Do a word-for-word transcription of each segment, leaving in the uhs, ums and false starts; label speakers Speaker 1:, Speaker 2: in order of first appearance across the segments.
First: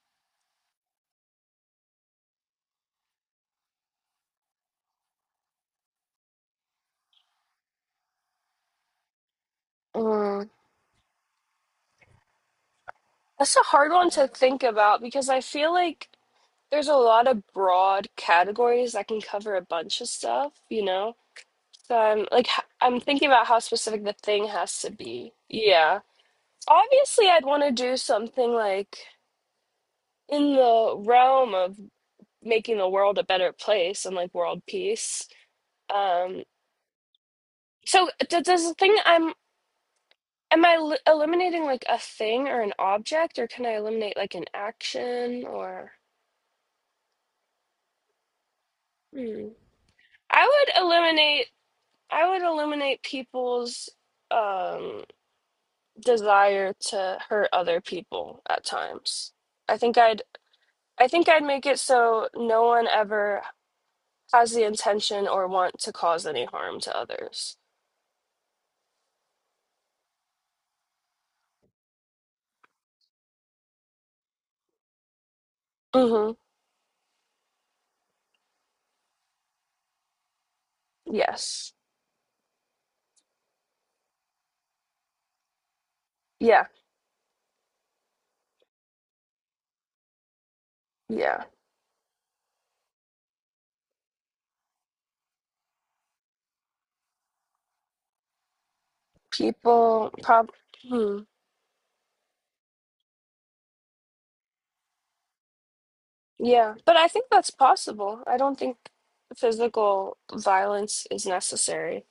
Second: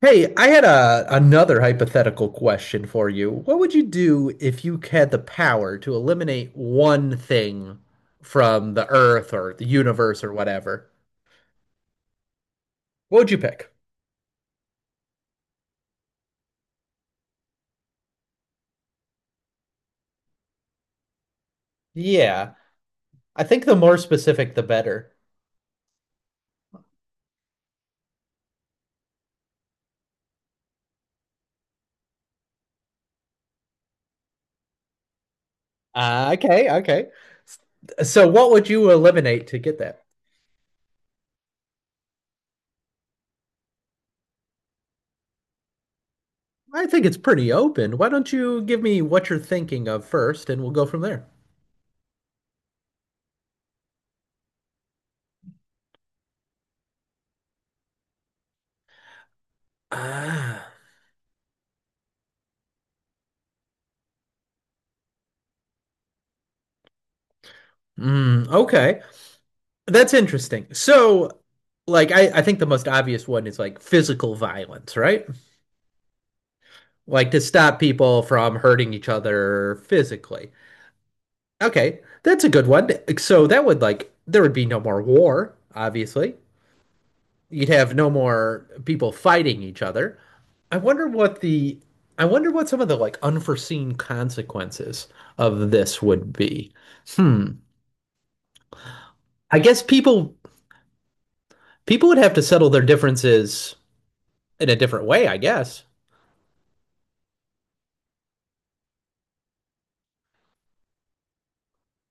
Speaker 1: Hey, I had a another hypothetical question for you. What would you do if you had the power to eliminate one thing from the earth or the universe or
Speaker 2: Mm,
Speaker 1: whatever? What would you
Speaker 2: that's a
Speaker 1: pick?
Speaker 2: hard one to think about because I feel like there's a lot of broad categories that can cover a bunch of stuff, you know? So I'm like,
Speaker 1: Yeah,
Speaker 2: h- I'm thinking
Speaker 1: I
Speaker 2: about how
Speaker 1: think the more
Speaker 2: specific the thing
Speaker 1: specific, the
Speaker 2: has to
Speaker 1: better.
Speaker 2: be. Yeah. Obviously, I'd want to do something like in the realm of making the world a better place and like world peace.
Speaker 1: Uh,
Speaker 2: Um,
Speaker 1: okay, okay.
Speaker 2: so
Speaker 1: So
Speaker 2: d
Speaker 1: what
Speaker 2: does
Speaker 1: would
Speaker 2: the
Speaker 1: you
Speaker 2: thing I'm
Speaker 1: eliminate to get that?
Speaker 2: am I l eliminating like a thing or an object, or can I eliminate like an action or?
Speaker 1: I think it's pretty open. Why don't you give me what you're
Speaker 2: Hmm.
Speaker 1: thinking of
Speaker 2: I
Speaker 1: first, and we'll
Speaker 2: would
Speaker 1: go from there.
Speaker 2: eliminate I would eliminate people's um desire to hurt other people at times. I think I'd
Speaker 1: Ah,
Speaker 2: I think I'd make it so no one ever has the intention or want to cause any harm to others.
Speaker 1: mm, okay. That's interesting. So, like, I, I think the most obvious one is like physical violence, right?
Speaker 2: Mhm.
Speaker 1: Like to stop people from hurting each other physically.
Speaker 2: Yes.
Speaker 1: Okay, that's a good one. So that would like there would be no more war, obviously.
Speaker 2: Yeah.
Speaker 1: You'd have no more people fighting each other. I wonder what
Speaker 2: Yeah.
Speaker 1: the I wonder what some of the like unforeseen consequences of this would be. Hmm. I guess
Speaker 2: People
Speaker 1: people
Speaker 2: prob Hmm.
Speaker 1: people would have to settle their differences in a different way, I guess.
Speaker 2: Yeah, but I think that's possible. I don't think physical violence is necessary.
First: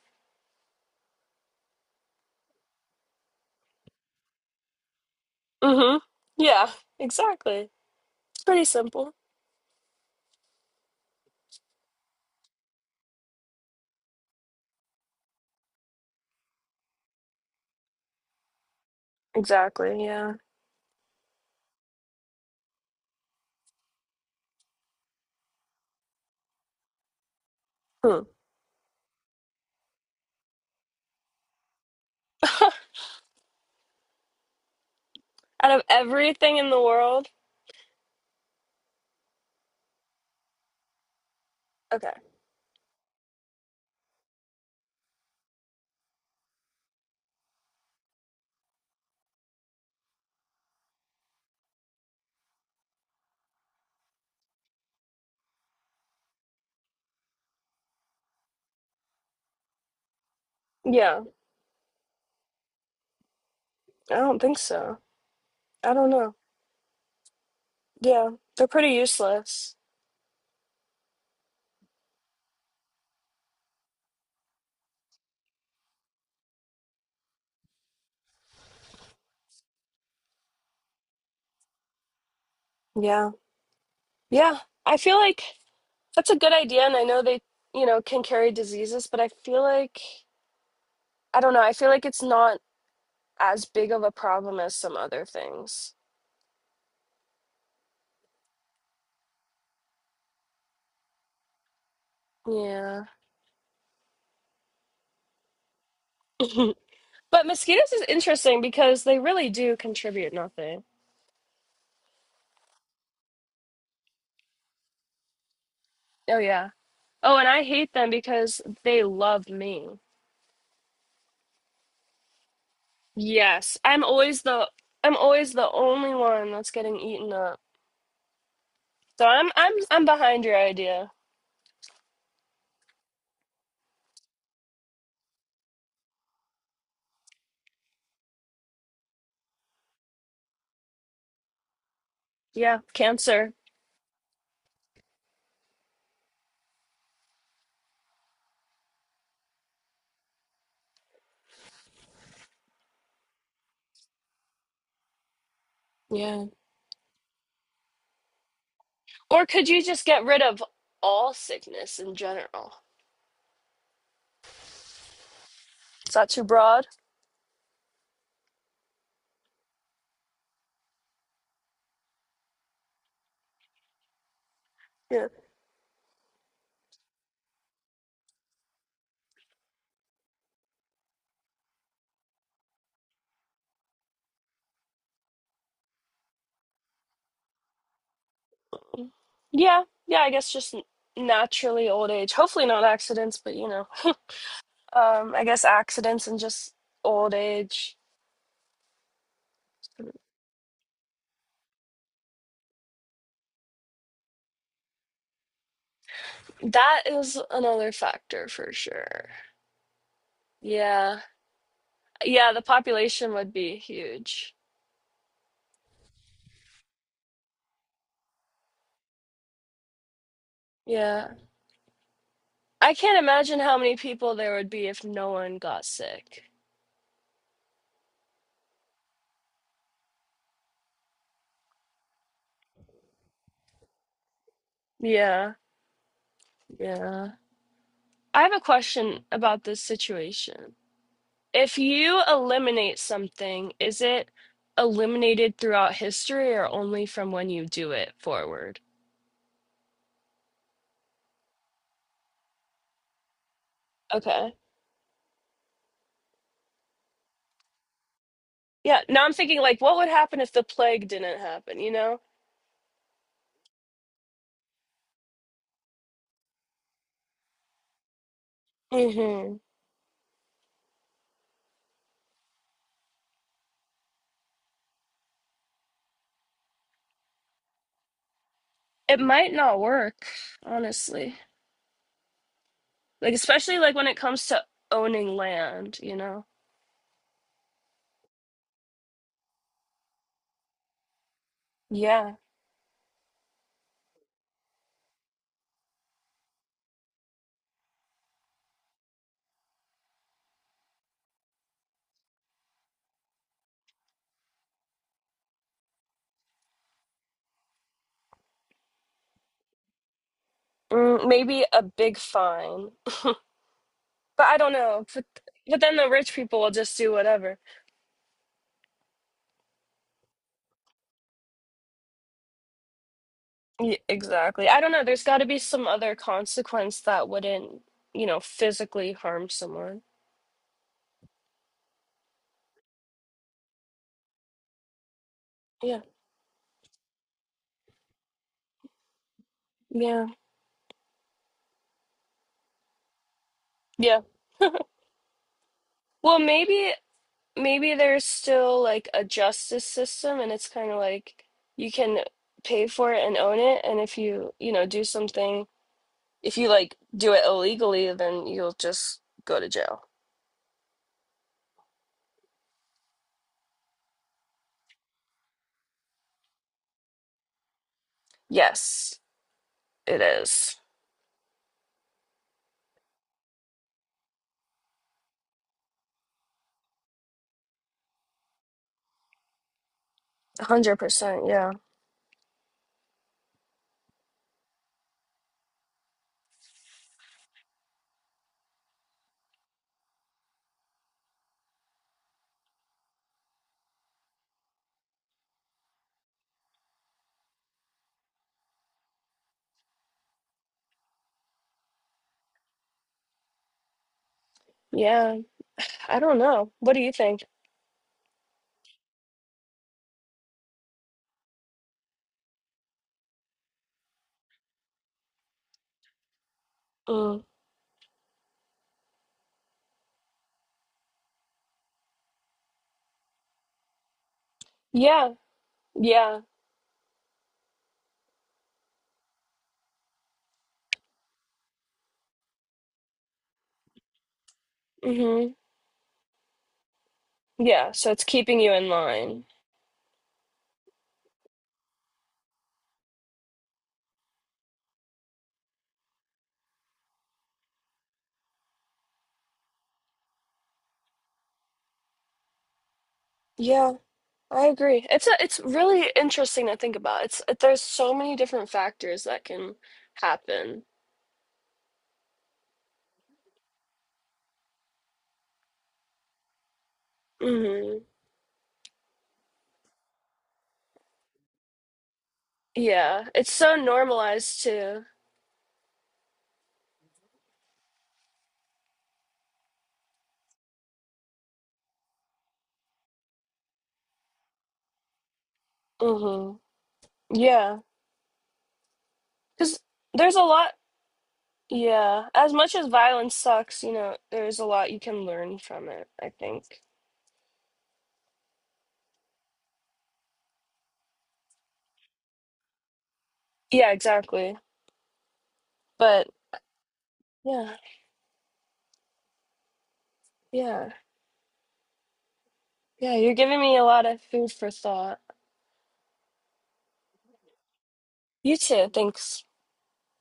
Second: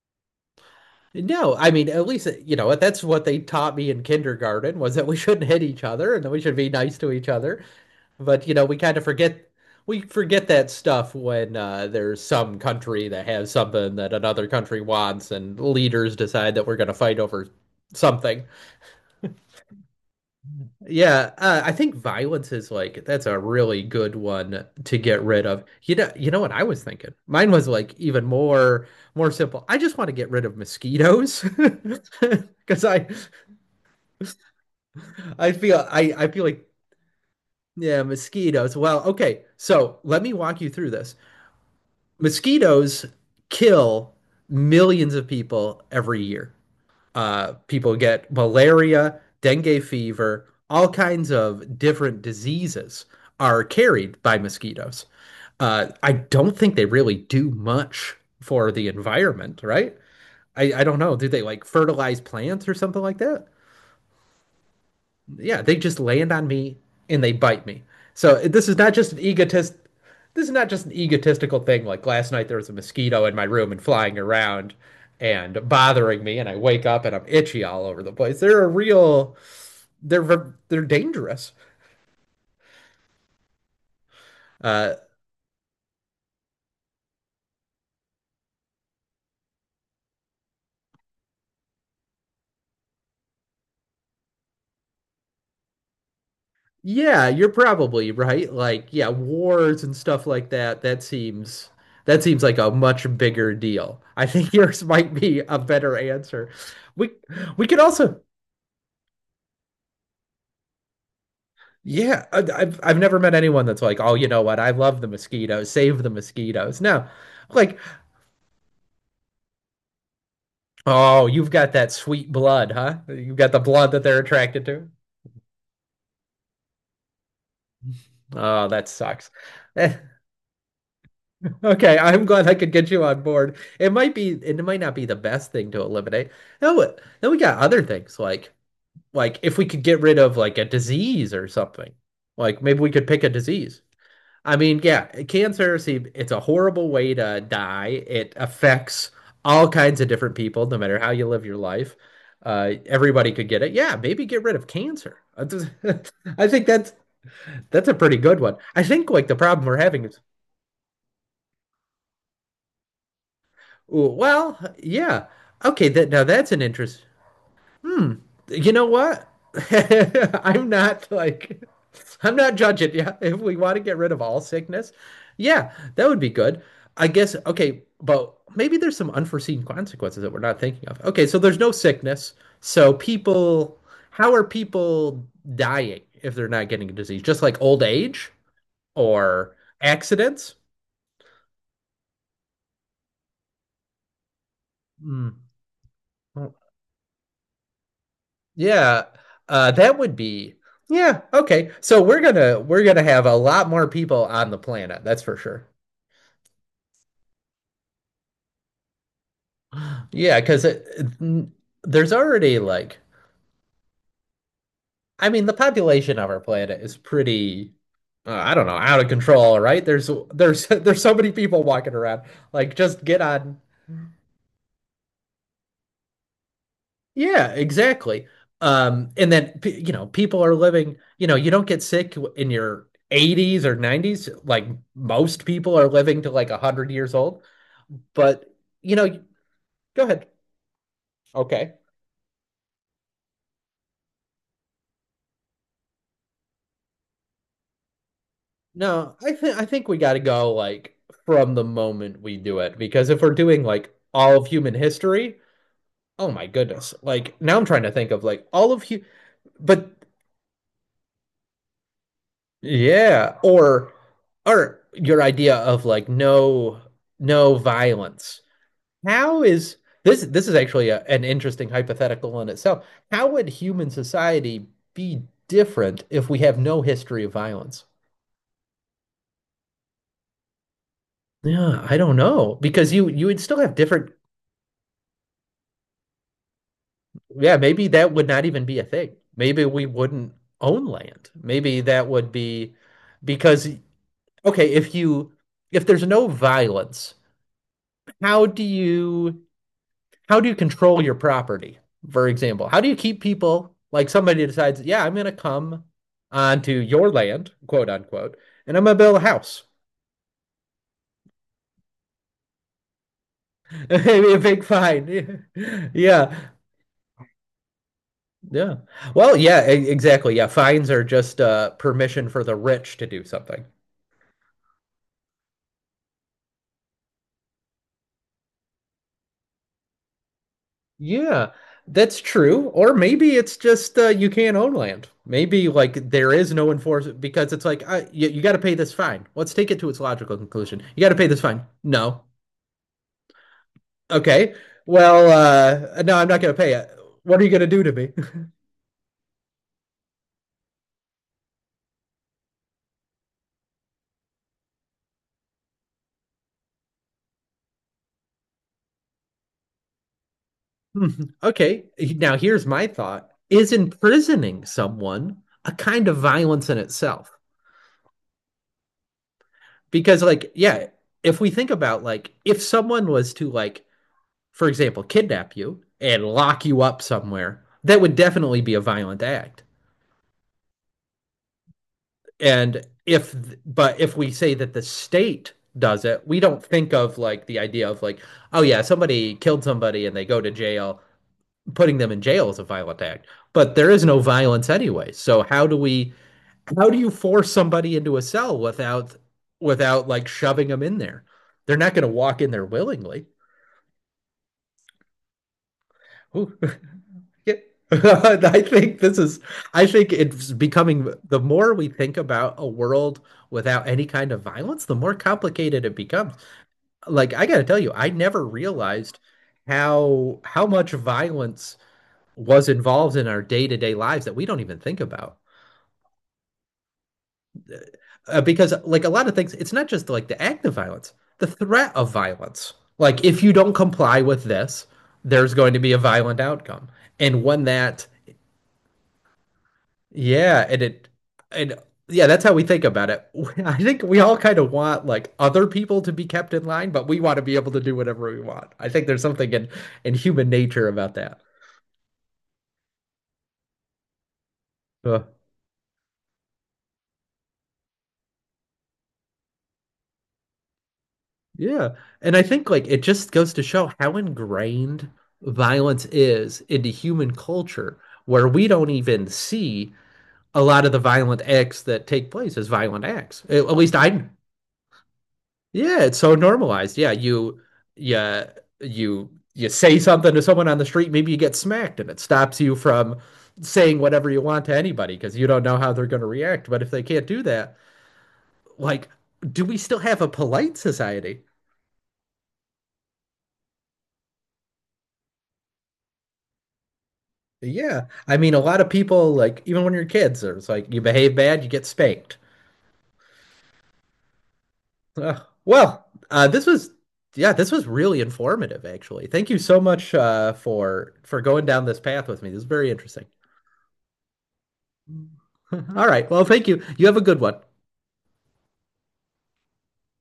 Speaker 1: No, I mean, at least, uh, you know, that's what they taught me in kindergarten was that we shouldn't hit each
Speaker 2: Mhm.
Speaker 1: other and that we should be
Speaker 2: Yeah,
Speaker 1: nice to each other.
Speaker 2: exactly. It's
Speaker 1: But, you know,
Speaker 2: pretty
Speaker 1: we kind of
Speaker 2: simple.
Speaker 1: forget we forget that stuff when uh, there's some country that has something that another country wants and leaders decide that we're going to fight over something.
Speaker 2: Exactly, yeah.
Speaker 1: Yeah, uh, I think violence is like that's a really good one to get rid of. You know, you know what I was thinking? Mine was like
Speaker 2: Hmm.
Speaker 1: even more more simple. I just want to get rid of mosquitoes because I I
Speaker 2: Out of
Speaker 1: feel I, I feel
Speaker 2: everything
Speaker 1: like
Speaker 2: in the world?
Speaker 1: yeah, mosquitoes. Well, okay. So let me walk you through this.
Speaker 2: Okay.
Speaker 1: Mosquitoes kill millions of people every year. Uh, people get malaria, dengue fever, all kinds of different diseases are carried by mosquitoes. Uh, I don't think they really do much for the environment, right? I, I don't know.
Speaker 2: Yeah,
Speaker 1: Do they like fertilize plants or something like that?
Speaker 2: I don't think so.
Speaker 1: Yeah, they
Speaker 2: I
Speaker 1: just
Speaker 2: don't
Speaker 1: land
Speaker 2: know.
Speaker 1: on me and they bite me.
Speaker 2: Yeah,
Speaker 1: So this
Speaker 2: they're
Speaker 1: is
Speaker 2: pretty
Speaker 1: not just an egotist.
Speaker 2: useless.
Speaker 1: This is not just an egotistical thing. Like last night, there was a mosquito in my room and flying around and bothering me, and I wake up and I'm itchy all over the place. They're a real. They're they're dangerous.
Speaker 2: Yeah. Yeah,
Speaker 1: Uh,
Speaker 2: I feel like that's a good idea, and I know they, you know, can carry diseases, but I feel like, I don't know, I feel like it's not as big of a problem as some other things.
Speaker 1: yeah, you're probably right. Like, yeah, wars and stuff like that. That seems that seems like a
Speaker 2: Yeah.
Speaker 1: much bigger deal. I think yours might be a better answer. We
Speaker 2: But
Speaker 1: we could
Speaker 2: mosquitoes is
Speaker 1: also
Speaker 2: interesting because they really do contribute nothing.
Speaker 1: Yeah, I- I've I've never met anyone that's like, oh, you know what? I love the mosquitoes. Save the
Speaker 2: Oh, yeah.
Speaker 1: mosquitoes. No,
Speaker 2: Oh, and I
Speaker 1: like,
Speaker 2: hate them because they love me.
Speaker 1: oh, you've got that sweet blood, huh? You've got the
Speaker 2: Yes,
Speaker 1: blood that
Speaker 2: I'm
Speaker 1: they're
Speaker 2: always
Speaker 1: attracted
Speaker 2: the
Speaker 1: to.
Speaker 2: I'm always the only one that's getting eaten up.
Speaker 1: Oh, that
Speaker 2: So
Speaker 1: sucks.
Speaker 2: I'm I'm
Speaker 1: Eh,
Speaker 2: I'm behind your idea.
Speaker 1: okay, I'm glad I could get you on board. It might be, it might not be the best thing to eliminate. No, uh, then we got other things like like if we could get rid of like a disease or something. Like maybe
Speaker 2: Yeah,
Speaker 1: we could pick a
Speaker 2: cancer.
Speaker 1: disease. I mean, yeah, cancer, see, it's a horrible way to die. It affects all kinds of different people, no matter how you live your life. Uh, everybody could get it. Yeah, maybe get rid of cancer. I
Speaker 2: Yeah.
Speaker 1: think that's that's a pretty good one. I think like the
Speaker 2: Or
Speaker 1: problem
Speaker 2: could
Speaker 1: we're
Speaker 2: you
Speaker 1: having
Speaker 2: just
Speaker 1: is,
Speaker 2: get rid of all sickness in general?
Speaker 1: ooh, well, yeah, okay, that
Speaker 2: Is
Speaker 1: now
Speaker 2: that too
Speaker 1: that's an
Speaker 2: broad?
Speaker 1: interest. Hmm. You know what? I'm not like I'm not judging. Yeah, if we want to get rid of all sickness,
Speaker 2: Yeah.
Speaker 1: yeah, that would be good. I guess okay, but maybe there's some unforeseen consequences that we're not thinking of. Okay, so there's no sickness. So people, how are people dying if they're not getting a disease? Just like old age or
Speaker 2: Yeah. Yeah, I guess
Speaker 1: accidents?
Speaker 2: just n- naturally old age. Hopefully not accidents, but you know. Um,
Speaker 1: Hmm.
Speaker 2: I guess accidents and just old age.
Speaker 1: Yeah, uh, that would be yeah, okay. So we're gonna we're gonna have a lot more people on the planet, that's for sure.
Speaker 2: That is another factor for sure.
Speaker 1: Yeah, because it,
Speaker 2: Yeah.
Speaker 1: it- there's
Speaker 2: Yeah,
Speaker 1: already
Speaker 2: the
Speaker 1: like
Speaker 2: population would be huge.
Speaker 1: I mean the population of our planet is pretty uh, I don't know, out of control, right? There's there's there's so many
Speaker 2: Yeah,
Speaker 1: people walking around. Like
Speaker 2: I
Speaker 1: just
Speaker 2: can't
Speaker 1: get on
Speaker 2: imagine how many people there would be if no one got sick.
Speaker 1: Yeah, exactly. Um, and then p- you know, people are living, you know, you don't get sick in your eighties or nineties, like most
Speaker 2: Yeah,
Speaker 1: people are living to like a hundred years
Speaker 2: yeah.
Speaker 1: old.
Speaker 2: I
Speaker 1: But
Speaker 2: have a
Speaker 1: you know,
Speaker 2: question about this
Speaker 1: go ahead.
Speaker 2: situation.
Speaker 1: Okay.
Speaker 2: If you eliminate something, is it eliminated throughout history or only from when you do it forward?
Speaker 1: No, I think I think we got to go like from the moment we do it because if we're doing like all of
Speaker 2: Okay.
Speaker 1: human history, oh my goodness. Like now I'm trying to think of like all of hu
Speaker 2: Yeah, now I'm thinking like
Speaker 1: but
Speaker 2: what would happen if the plague didn't happen, you know?
Speaker 1: yeah, or or your idea of like no no violence. How
Speaker 2: Hmm.
Speaker 1: is this this is actually a, an interesting hypothetical in itself. How would human society be different if we have no history of violence?
Speaker 2: It might not work, honestly.
Speaker 1: Yeah, I don't know because you you
Speaker 2: Like
Speaker 1: would still have
Speaker 2: especially like when
Speaker 1: different
Speaker 2: it comes to owning land, you know?
Speaker 1: yeah, maybe that would not even be a thing. Maybe we wouldn't own land. Maybe that would
Speaker 2: Yeah.
Speaker 1: be because okay, if you if there's no violence, how do you how do you control your property? For example, how do you keep people like somebody decides, yeah, I'm going to come onto your land, quote unquote, and I'm going to build a house.
Speaker 2: Mm, maybe a big fine.
Speaker 1: Maybe a
Speaker 2: But I
Speaker 1: big
Speaker 2: don't know. But,
Speaker 1: fine.
Speaker 2: but then the rich
Speaker 1: Yeah.
Speaker 2: people will just do whatever.
Speaker 1: Yeah. Well, yeah, e- exactly. Yeah, fines are just uh, permission for the rich to do something.
Speaker 2: Y Exactly. I don't know. There's got to be some other consequence that wouldn't, you know, physically harm someone.
Speaker 1: Yeah, that's true. Or maybe it's just uh, you can't own land. Maybe
Speaker 2: Yeah.
Speaker 1: like there is no enforcement because it's like uh, you, you got to pay this fine. Let's take it to its
Speaker 2: Yeah.
Speaker 1: logical conclusion. You got to pay this fine. No,
Speaker 2: Yeah.
Speaker 1: okay. Well, uh, no, I'm
Speaker 2: Well,
Speaker 1: not going to pay it.
Speaker 2: maybe
Speaker 1: What are you going to do to
Speaker 2: maybe
Speaker 1: me?
Speaker 2: there's still like a justice system and it's kind of like you can pay for it and own it and if you, you know, do something if you like do it illegally, then you'll just go to jail.
Speaker 1: Okay. Now, here's my thought. Is imprisoning someone a kind of violence in itself?
Speaker 2: Yes, it
Speaker 1: Because, like,
Speaker 2: is.
Speaker 1: yeah, if we think about, like, if someone was to, like, for example, kidnap you and lock you up somewhere, that would definitely be a violent act.
Speaker 2: one hundred percent. Yeah.
Speaker 1: And if, but if we say that the state does it, we don't think of, like, the idea of, like, oh, yeah, somebody killed somebody and they go to jail putting them in jail is a violent act, but there is no violence anyway. So how do we how do you force somebody into a cell without without like shoving them in there? They're not going to walk in there willingly.
Speaker 2: Yeah. I don't know. What do you think?
Speaker 1: Yeah. I think this is I think it's becoming the more we think about a world without any kind of violence, the more complicated it becomes. Like
Speaker 2: Mm.
Speaker 1: I got to tell you, I never realized how how much violence was involved in our day-to-day lives that we don't even think
Speaker 2: Yeah,
Speaker 1: about
Speaker 2: yeah.
Speaker 1: uh, because like a lot of things, it's not just like the act of violence, the threat of violence. Like if you don't comply with this, there's
Speaker 2: Hmm.
Speaker 1: going to be a violent outcome. And when
Speaker 2: Yeah,
Speaker 1: that,
Speaker 2: so it's keeping you in line.
Speaker 1: yeah, and it, and yeah, that's how we think about it. I think we all kind of want like other people to be kept in line, but we want to be able to do whatever we want. I think there's something in in human nature about that.
Speaker 2: Yeah, I agree.
Speaker 1: Uh,
Speaker 2: It's a, it's really interesting to think about. It's there's so many different factors that can happen.
Speaker 1: Yeah. And I think like it just goes to show how ingrained violence is into human culture,
Speaker 2: Hmm.
Speaker 1: where we don't even see a lot of the violent acts that take place as violent
Speaker 2: Yeah,
Speaker 1: acts.
Speaker 2: it's
Speaker 1: At at
Speaker 2: so
Speaker 1: least I,
Speaker 2: normalized too.
Speaker 1: yeah, it's so normalized. Yeah, you, yeah, you, you say something to someone on the street, maybe you get smacked, and it stops you from saying whatever you want to anybody because you don't know how they're going to
Speaker 2: Hmm.
Speaker 1: react. But if they can't do that,
Speaker 2: Yeah,
Speaker 1: like, do we
Speaker 2: because
Speaker 1: still have a
Speaker 2: there's a lot.
Speaker 1: polite society?
Speaker 2: Yeah, as much as violence sucks, you know, there's a lot you can learn from it, I think.
Speaker 1: Yeah, I mean, a lot of people like even when you're kids, it's like you behave bad, you get spanked.
Speaker 2: Yeah, exactly.
Speaker 1: Uh, well,
Speaker 2: But
Speaker 1: uh, this was yeah, this
Speaker 2: yeah,
Speaker 1: was really informative, actually. Thank you so much uh,
Speaker 2: yeah.
Speaker 1: for for going down this path with me. This is very
Speaker 2: Yeah,
Speaker 1: interesting.
Speaker 2: you're giving me a lot of food for thought.
Speaker 1: All right, well, thank you. You have a good one.
Speaker 2: You too. Thanks.